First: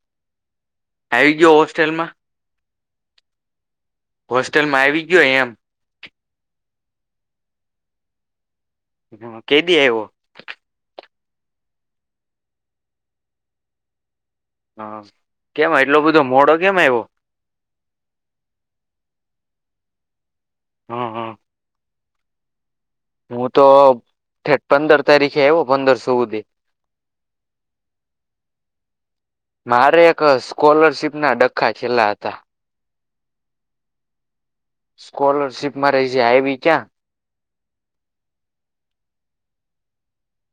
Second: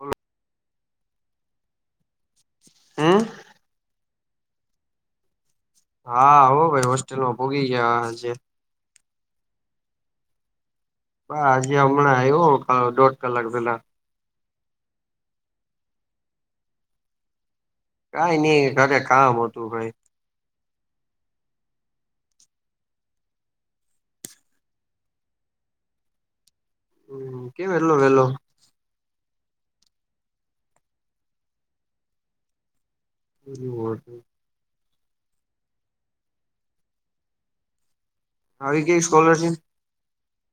All આવી ગયો હોસ્ટેલમાં હમ હોસ્ટેલમાં આવી ગયો એમ હા હોો ભાઈ હોસ્ટેલમાં ભોગી ગયાજે હ કે દ એવો હ આજે હમણાં આવ્યો દોઢ કલાક પેલા હા કેમ એટલો બધો મોડો કેમ એવો કઈ નઈ ઘરે કામ હતું ભાઈ હમ હમ હું તો પંદર તારીખે આવ્યો પંદરસધી હમ કેમ એેલો વેલો. મારે એક સ્કોલરશિપના ડખ્ખા છેલ્લા હતા. બ વા [unintelligible] સ્કોલરશિપમાં રહી છે આવી ક્યાં. આવી કેવી સ્કોલરશીપ.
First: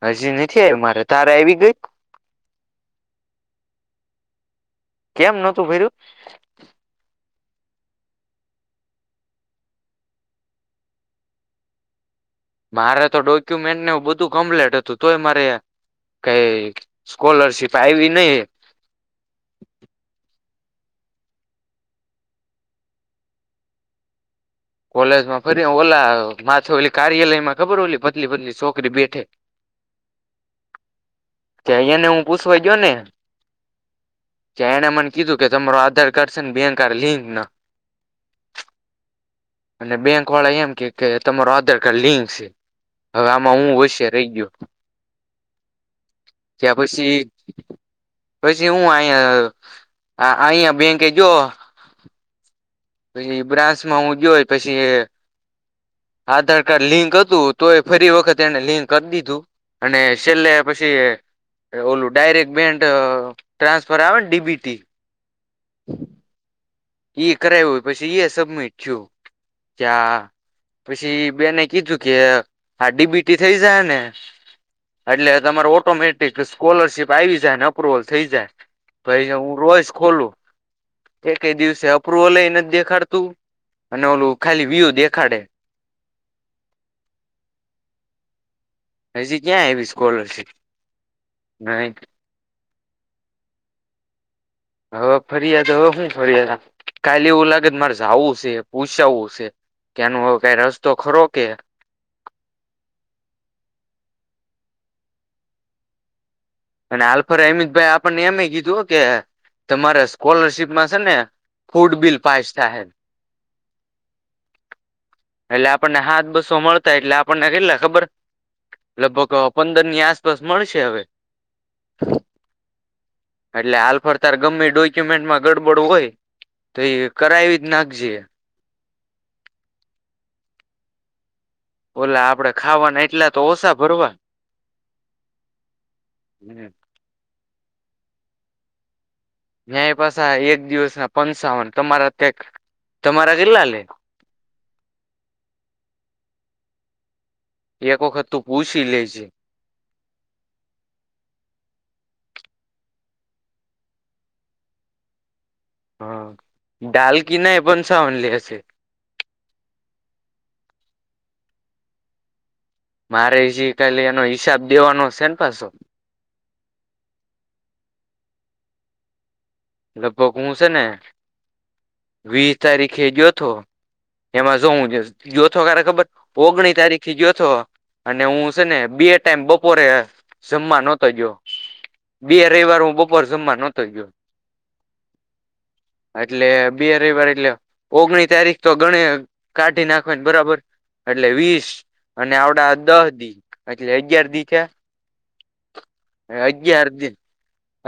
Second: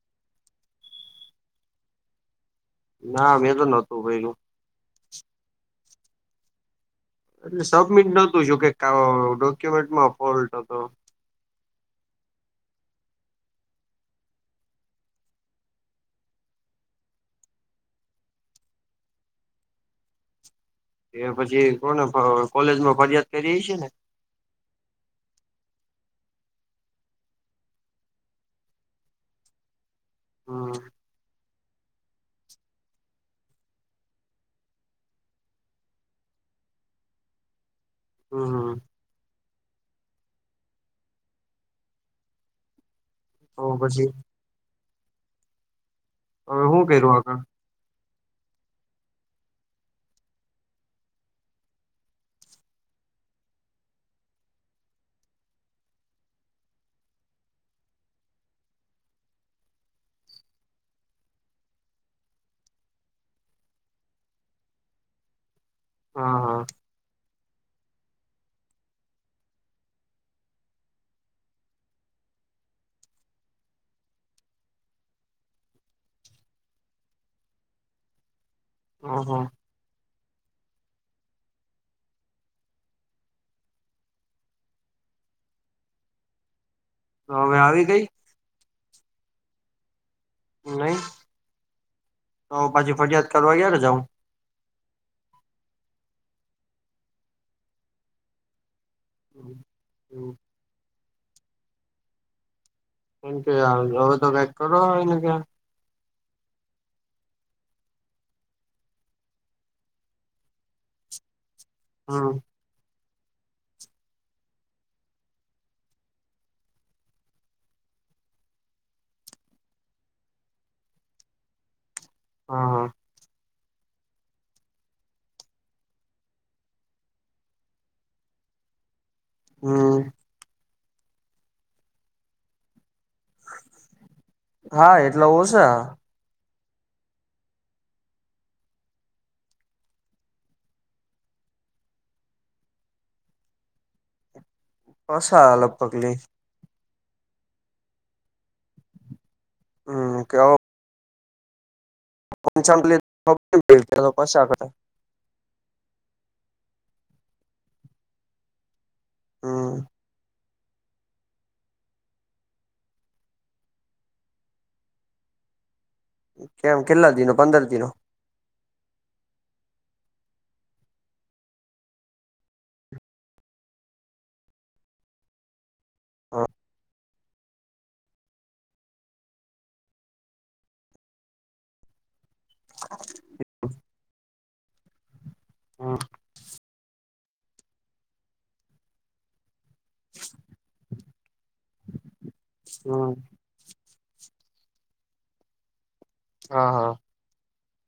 હજી નથી આવી મારે તારે આવી ગઈ. ના મેં તો નહોતું પેું કેમ નોતું ભાઈરું. એટલે સબમિટ નોતું જોકે ડોક્યુમેન્ટમાં ફોલ્ટ હતો. મારે તો ડોક્યુમેન્ટને બધું કમ્પ્લેટ હતું તોય મારે કઈ સ્કોલરશિપ આવી નહી. એ પછી કોને કોલેજમાં ફરિયાદ કરી છે ને. કોલેજમાં ફરી ઓલા માછ ઓલી કાર્યાલયમાં ખબર હોલી પત્ પત્ની છોકરી બેઠે. [unintelligible] હમ. કે અહીયા ને હું પૂછવાઈ ગયો ને. કે એણે મને કીધું કે તમારો આધાર કાર્ડ છે ને બેન કાર્ડ લિંક ના હમ હ. અને બેંક વાળા એમ કે કે તમારો આધાર કાર્ડ લિંક છે. હવે આમાં તો હું હશે પછી રહી ગયો. ત હવે શું કર્યું પછી આગળ પછી હું અયા અહયા બેંકે જો પછી ઈબ્રાન્સ માં હું જોયોય પછી એ આધાર કાર્ડ લિંક હતું તો એ ફરી વખત એને લિંક કરી દીધું અને છેલ્લે પછી ઓલું ડાયરેક્ટ બેંન્ટ ટ્રાન્સફર આવે ને ડીબીટી. હા હા. કરાવું હોય પછી એ સ મેછું ક્યા પછી બેને કીધું કે આ ડીબીટી થઈ જાયને એટલે તમાર ઓટોમેટિક સ્કોલરશીપ આવી જાય અપ્રુવલ થઈ જાય. ઓહ ક હું રોયશ ખોલું એક ક દિવસ પ અપ્રુવલ લઈને જ દેખાડતું અને ઓલું ખાલી વ્યુ દેખાડે. [unintelligible] તો હવે આવી ગઈ. હજી ક્યાં આવી સ્કોલરશીપ નહી ના. તો પછી ફરિયાદ કરવા ગયા જું હવે ફરિયાદ હવે હું ફરિયાદ કાલે એવું લાગે મારે જવું છે. પૂછાવવું છે કે આનું હવે કઈ રસ્તો ખરો કે. એમ કે હવે તો પેક કરો હોય ને ક્યાં. અને આલ્ફર અમિતભાઈ આપણને એમે કીધું કે તમારે સ્કોલરશીપમાં છે ને ફૂડ બીલ હમ પાસ થાહે એટલે આપણને હાથ બસો મળતા એટલે આપણને કેટલા ખબર લગભગ પંદરની આસપાસ મળશે હવે. હા હા. એટલે હાલફડતર ગમે ડોક્યુમેન્ટમાં ગડબડ હોય. તો એ કરાવી જ નાખજે. હ. [unintelligible] ઓલા આપડે ખાવાના એટલા તો ઓછા ભરવા. હા એટલે ઓછા હમ્મ. મે્યાં એ પાછા એક દિવસ ના પંસાવન તમારા ત્યાં તમારા કેટલા લે? કસઆ [unintelligible] લગભગ લેઇ. એક વખત તો પૂછી લેજે. હમ્મ કા [unintelligible] હા ડાલ કિ ના પણ પંચાવન લે હશે. [unintelligible] હમ્મ. [unintelligible] મારેજી કલી એનો હિસાબ દેવાનો સેન પાછો. કેમ કેટલા દિનો પંદર દીનો? લભોક [unintelligible] હું છે ને વીસ તારીખે જયોથો એમાં જો જયોથો કર ખબર ઓગણી તારીખ જોયોથો. અને હું છે. ને બે ટાઈમ બપોરે જમવા નહતો ગયો. બે રવિવાર હું બપોર જમવા નહતો ગયો. હમ એટલે બે રવિવાર એટલે ઓગણી તારીખ તો ગણી [unintelligible] કાઢી નાખવાને બરાબર એટલે વીસ અને આવડા દહ હમ દી એટલે [unintelligible] અગ્યયારધી [unintelligible] થિયા. [unintelligible] હા અગિયાર હા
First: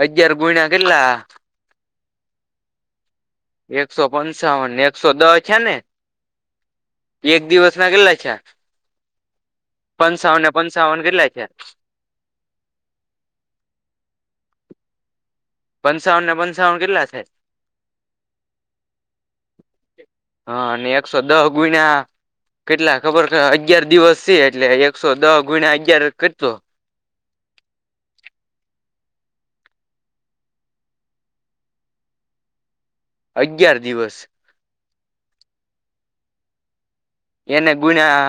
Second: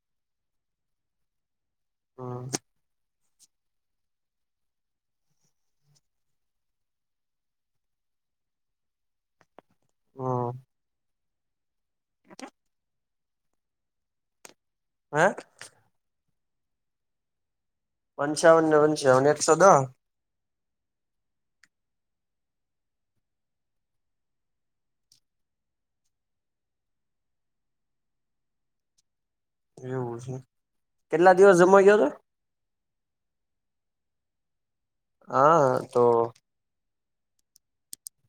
અગયાર ગુણ કેટલા હા. એકસો પંચાવન એકસો દ છે ને? એક દિવસ ના કેટલા થયા. પંસાવન હમ પંચાવન કેટલા થયા? હે! પંચાવન ને પંચાવન કેટલા થઈ? પંચાવન પંચાવન એકસો દહ. હા અને એકસો દહ ગુના કેટલા ખબર અગયાર દિવસ છે એટલે એકસો દહ ગુણા અગિયાર કરતો? [inaudible] એવું છે કેટલા દિવસ જમાઈ ગયો હતો? અગિયાર દિવસ. હા તો! એને ગુણ્યા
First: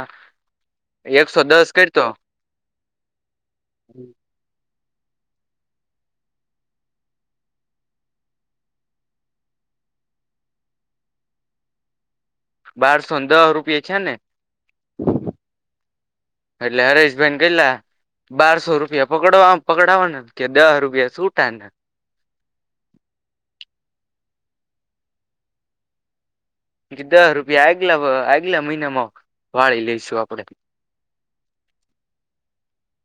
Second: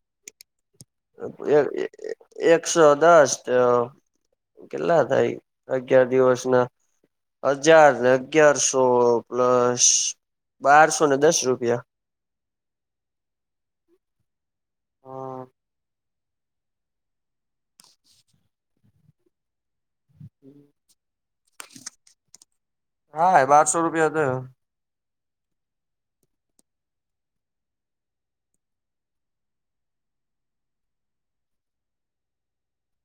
એકસો એક દસ કરતો એકસો દસ તો કેટલા થાય? અગિયાર દિવસ ના? હજાર અગિયારસો પ્લસ બારસો ને દસ રૂપિયા. બારસો દસ રૂપિએ છે ને રૂપિયા એટલે હરેશભાઈને કેટલા બારસો રૂપિયા પકડવા આમ. પકડવા ને કે દહ રૂપિયા છૂટાને હા, હૈ બારસો રૂપિયા થયા. દસ રૂપિયા આગલા-આગલા મહિનામાં વાળી લઈશું આપણેે. [unintelligible]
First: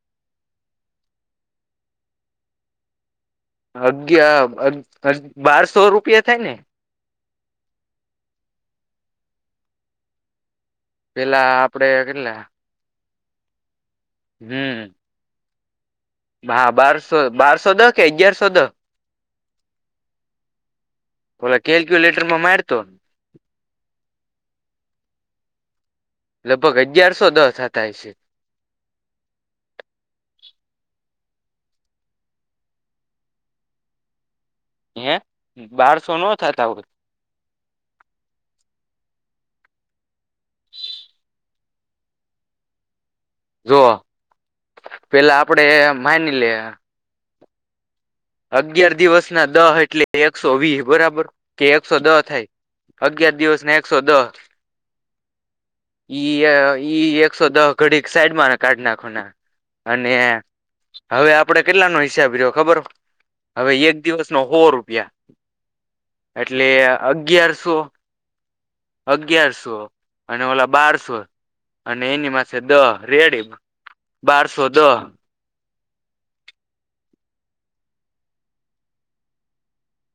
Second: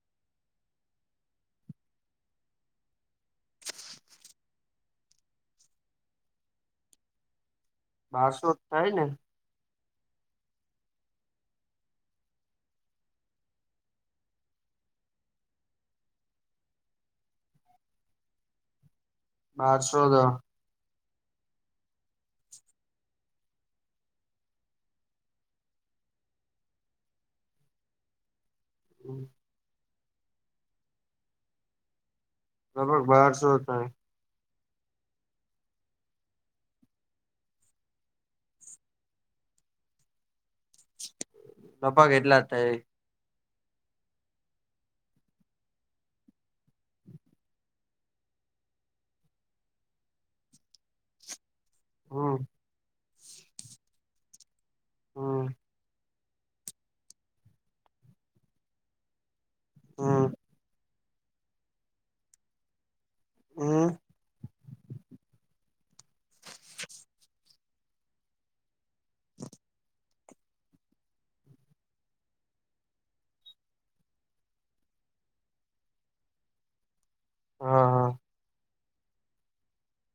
અગયા અગ અગ બારસો રૂપિયા થાય ને? બસો જ થાય ને. પેલા આપડે કેટલા હમ. હા, બારસો, બારસો દહ કે અગિયારસો દહ. બારસો દહ. ભલા કેલ્ક્યુલેટર માં મારતો. લગભગ અગિયારસો દ થતા હસે. હમ. લગભગ બહાર સો થાય. હે, બારસો ન થતા હોય. લગભગ એટલા જ થાય. જોઓ, પેલા આપડે માની લે અગિયાર દિવસ ના દહ એટલે એકસો વી, બરાબર કે એકસો દહ હમ થાય. અગિયાર દિવસ ને એકસો દસ. હમ. ઈ ઈ એકસો દસ ઘડી સાઈડમાં કાઢ નાખો ને અને હમ હવે આપડે કેટલા ન હિસાબ રહ્યો, ખબર? હવે, હમ એક દિવસ નો હો રૂપિયા એટલે અગિયાર સો અગિયારસો અને ઓલા બારસો. અને એની માસે દહ રેડી, બારસો દહ. હા હા.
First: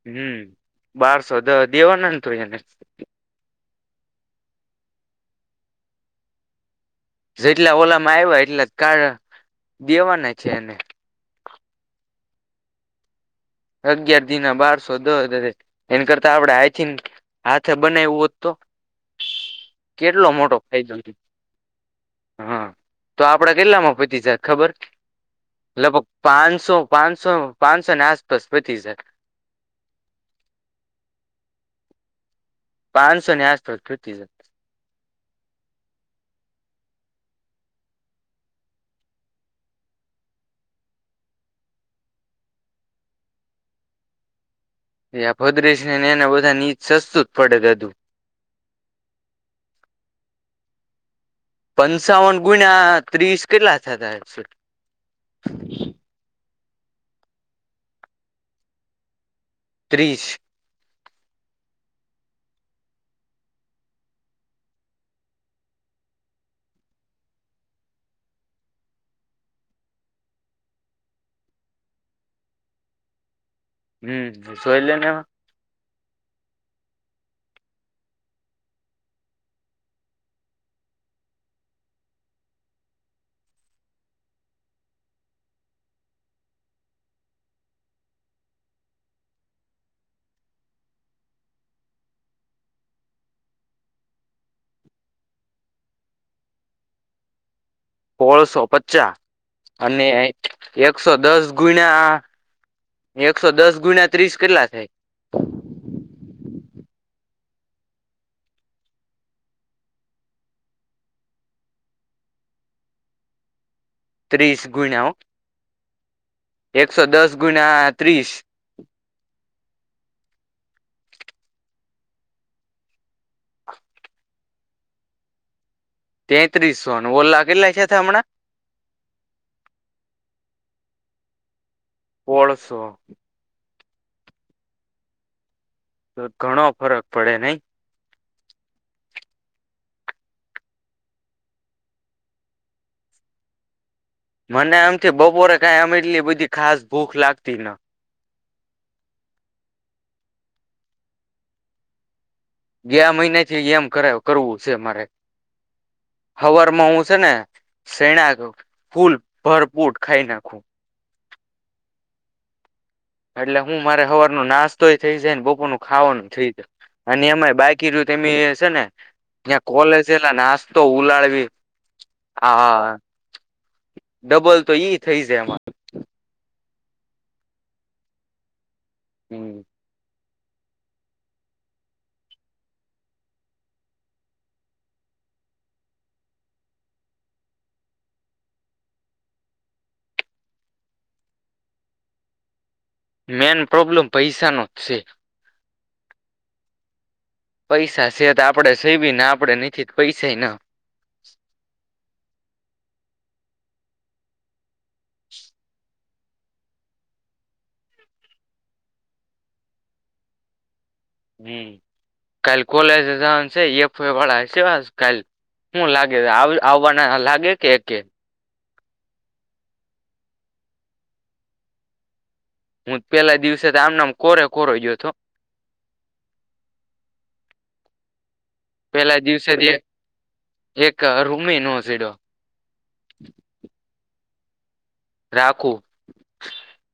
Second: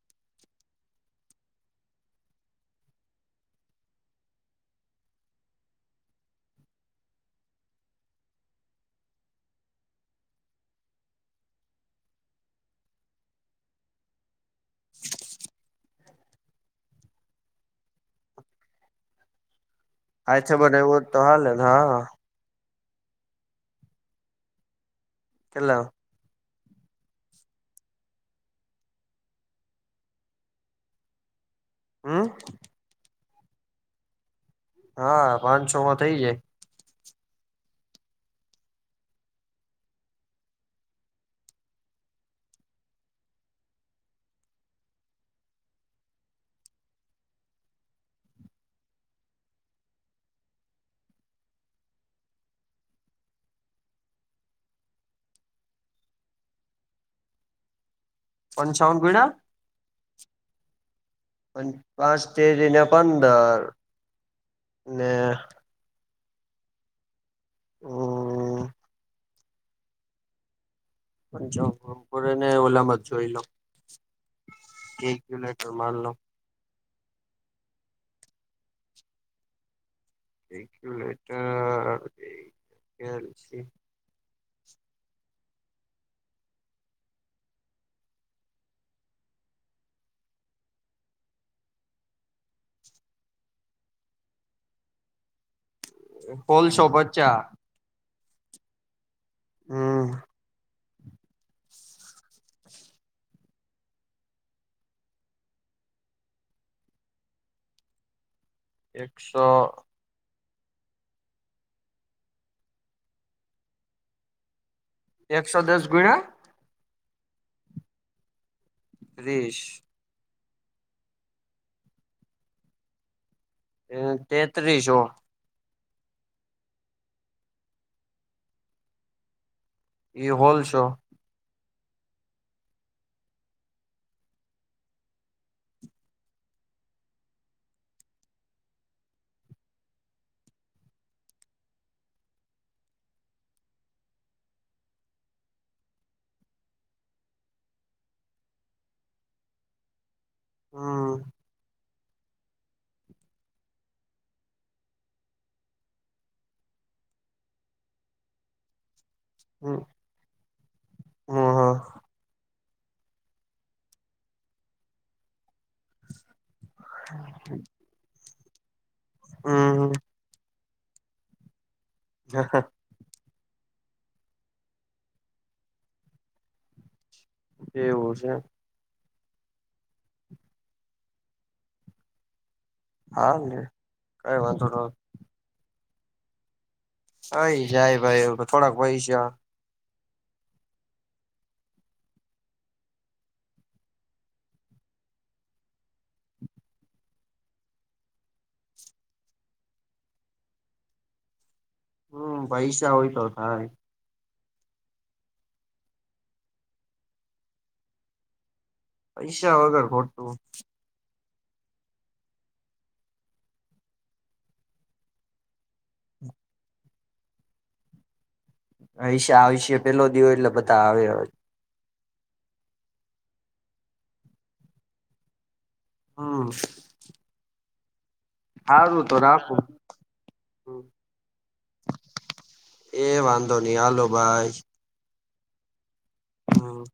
હમ, બારસો દ દેવાના તો એને. જેટલા ઓલામાં આવ્યા, એટલા કાર દેવાના છે એને અગિયાર દિ ના બારસો દ, એના કરતા આપડે આઈથીન હાથે બને એવું હોત તો. કેટલો આથે મોટો ફાયદો, બનાવ્યો તો હાલે ને હા હા. તો આપડા કેટલામાં પતી જતું, ખબર? કેટલા લગભગ પાંચ સો, પાંચસો, પાંચસો ને આસ આસપાસ પતી જાય. હમ. પાસો ને આસપાસ પતી જાય. હા, પાંચ છો માં થઇ જાય. એ ભદ્રશને એને બધા નીચા સસ્તું જ પડેધું. [unintelligible] પંચાવન ગુણ્યા ત્રીસ કેટલા થતા છે? પંચાવન ગુણ્યા. ત્રીસ પાંચ તેરી ને પંદર. ને. હમ. ને ઓલામાં જ જોઈ લો. હમ, શો એલેનેવા. મારલો. [unintelligible] પોલસો પાન્સા. સોળસો પચાસ અને એકસો દસ ગુણા. એકસો દસ ગુણ્યા ત્રીસ કેટલા થાય? એકસો ત્રીસ ગુણ્યા એકસો દસ ગુણા એકસો દસ ગુણ ત્રીસ ત્રીસ હ તેત્રીસો તેત્રીસો ઓલા કેટલા થયાંતા હમણાં. ઇ હોલ શો પોળસો તો ઘણો ફરક પડે નહી મને આમથી બપોરે કાઈ આમ એટલી બધી ખાસ ભૂખ લાગતી ને, હમ્મ ગયા મહિને છે, એમ કર કરવું છે મારે હવરમાં હું છે ને શેણાક ફૂલ હ ભરપૂર ખાઈ નાખું એટલે હું મારે હવાર નું નાશ તોય થઇ જાયને બપર નું ખાવાનું થઈ જ અને એમાં બાકી રયુ અમે સેને છ ને ત્યાં હમ કોલેલા તો ઉલાડવી હા, ડબલ તો ઈ થઇ જાય એમાં એવું છે, હમ્મ હા કઈ વાંધો ન અય જાય ભાઈ થોડાક પયસા છે મેન પ્રોબ્લેમ પૈસા નો જ છે, પૈસા છે, તો આપડે સ બી ના આપડે નથી પૈસા ન હમ્મ પૈસા હોય તો થાય [inaudible] પૈસા વગર ખોટું હમ્મ કાલ કોલે છે જાવાનુ છે એફ વાય વાણા હશે સે આસ કાલ, શું લાગે આવવાના લાગે કે કે હયશે આવશે પેલો દિવવો એટલે બધા આવે હું પેલા દિવસે તો આમ નામ કોરે કોરો ગયો હતો હમ્મ પેલા દિવસેથી એક રૂમિનો છેડો એ વાંધો નહી હાલો ભાઈ રાખું, હમ્મ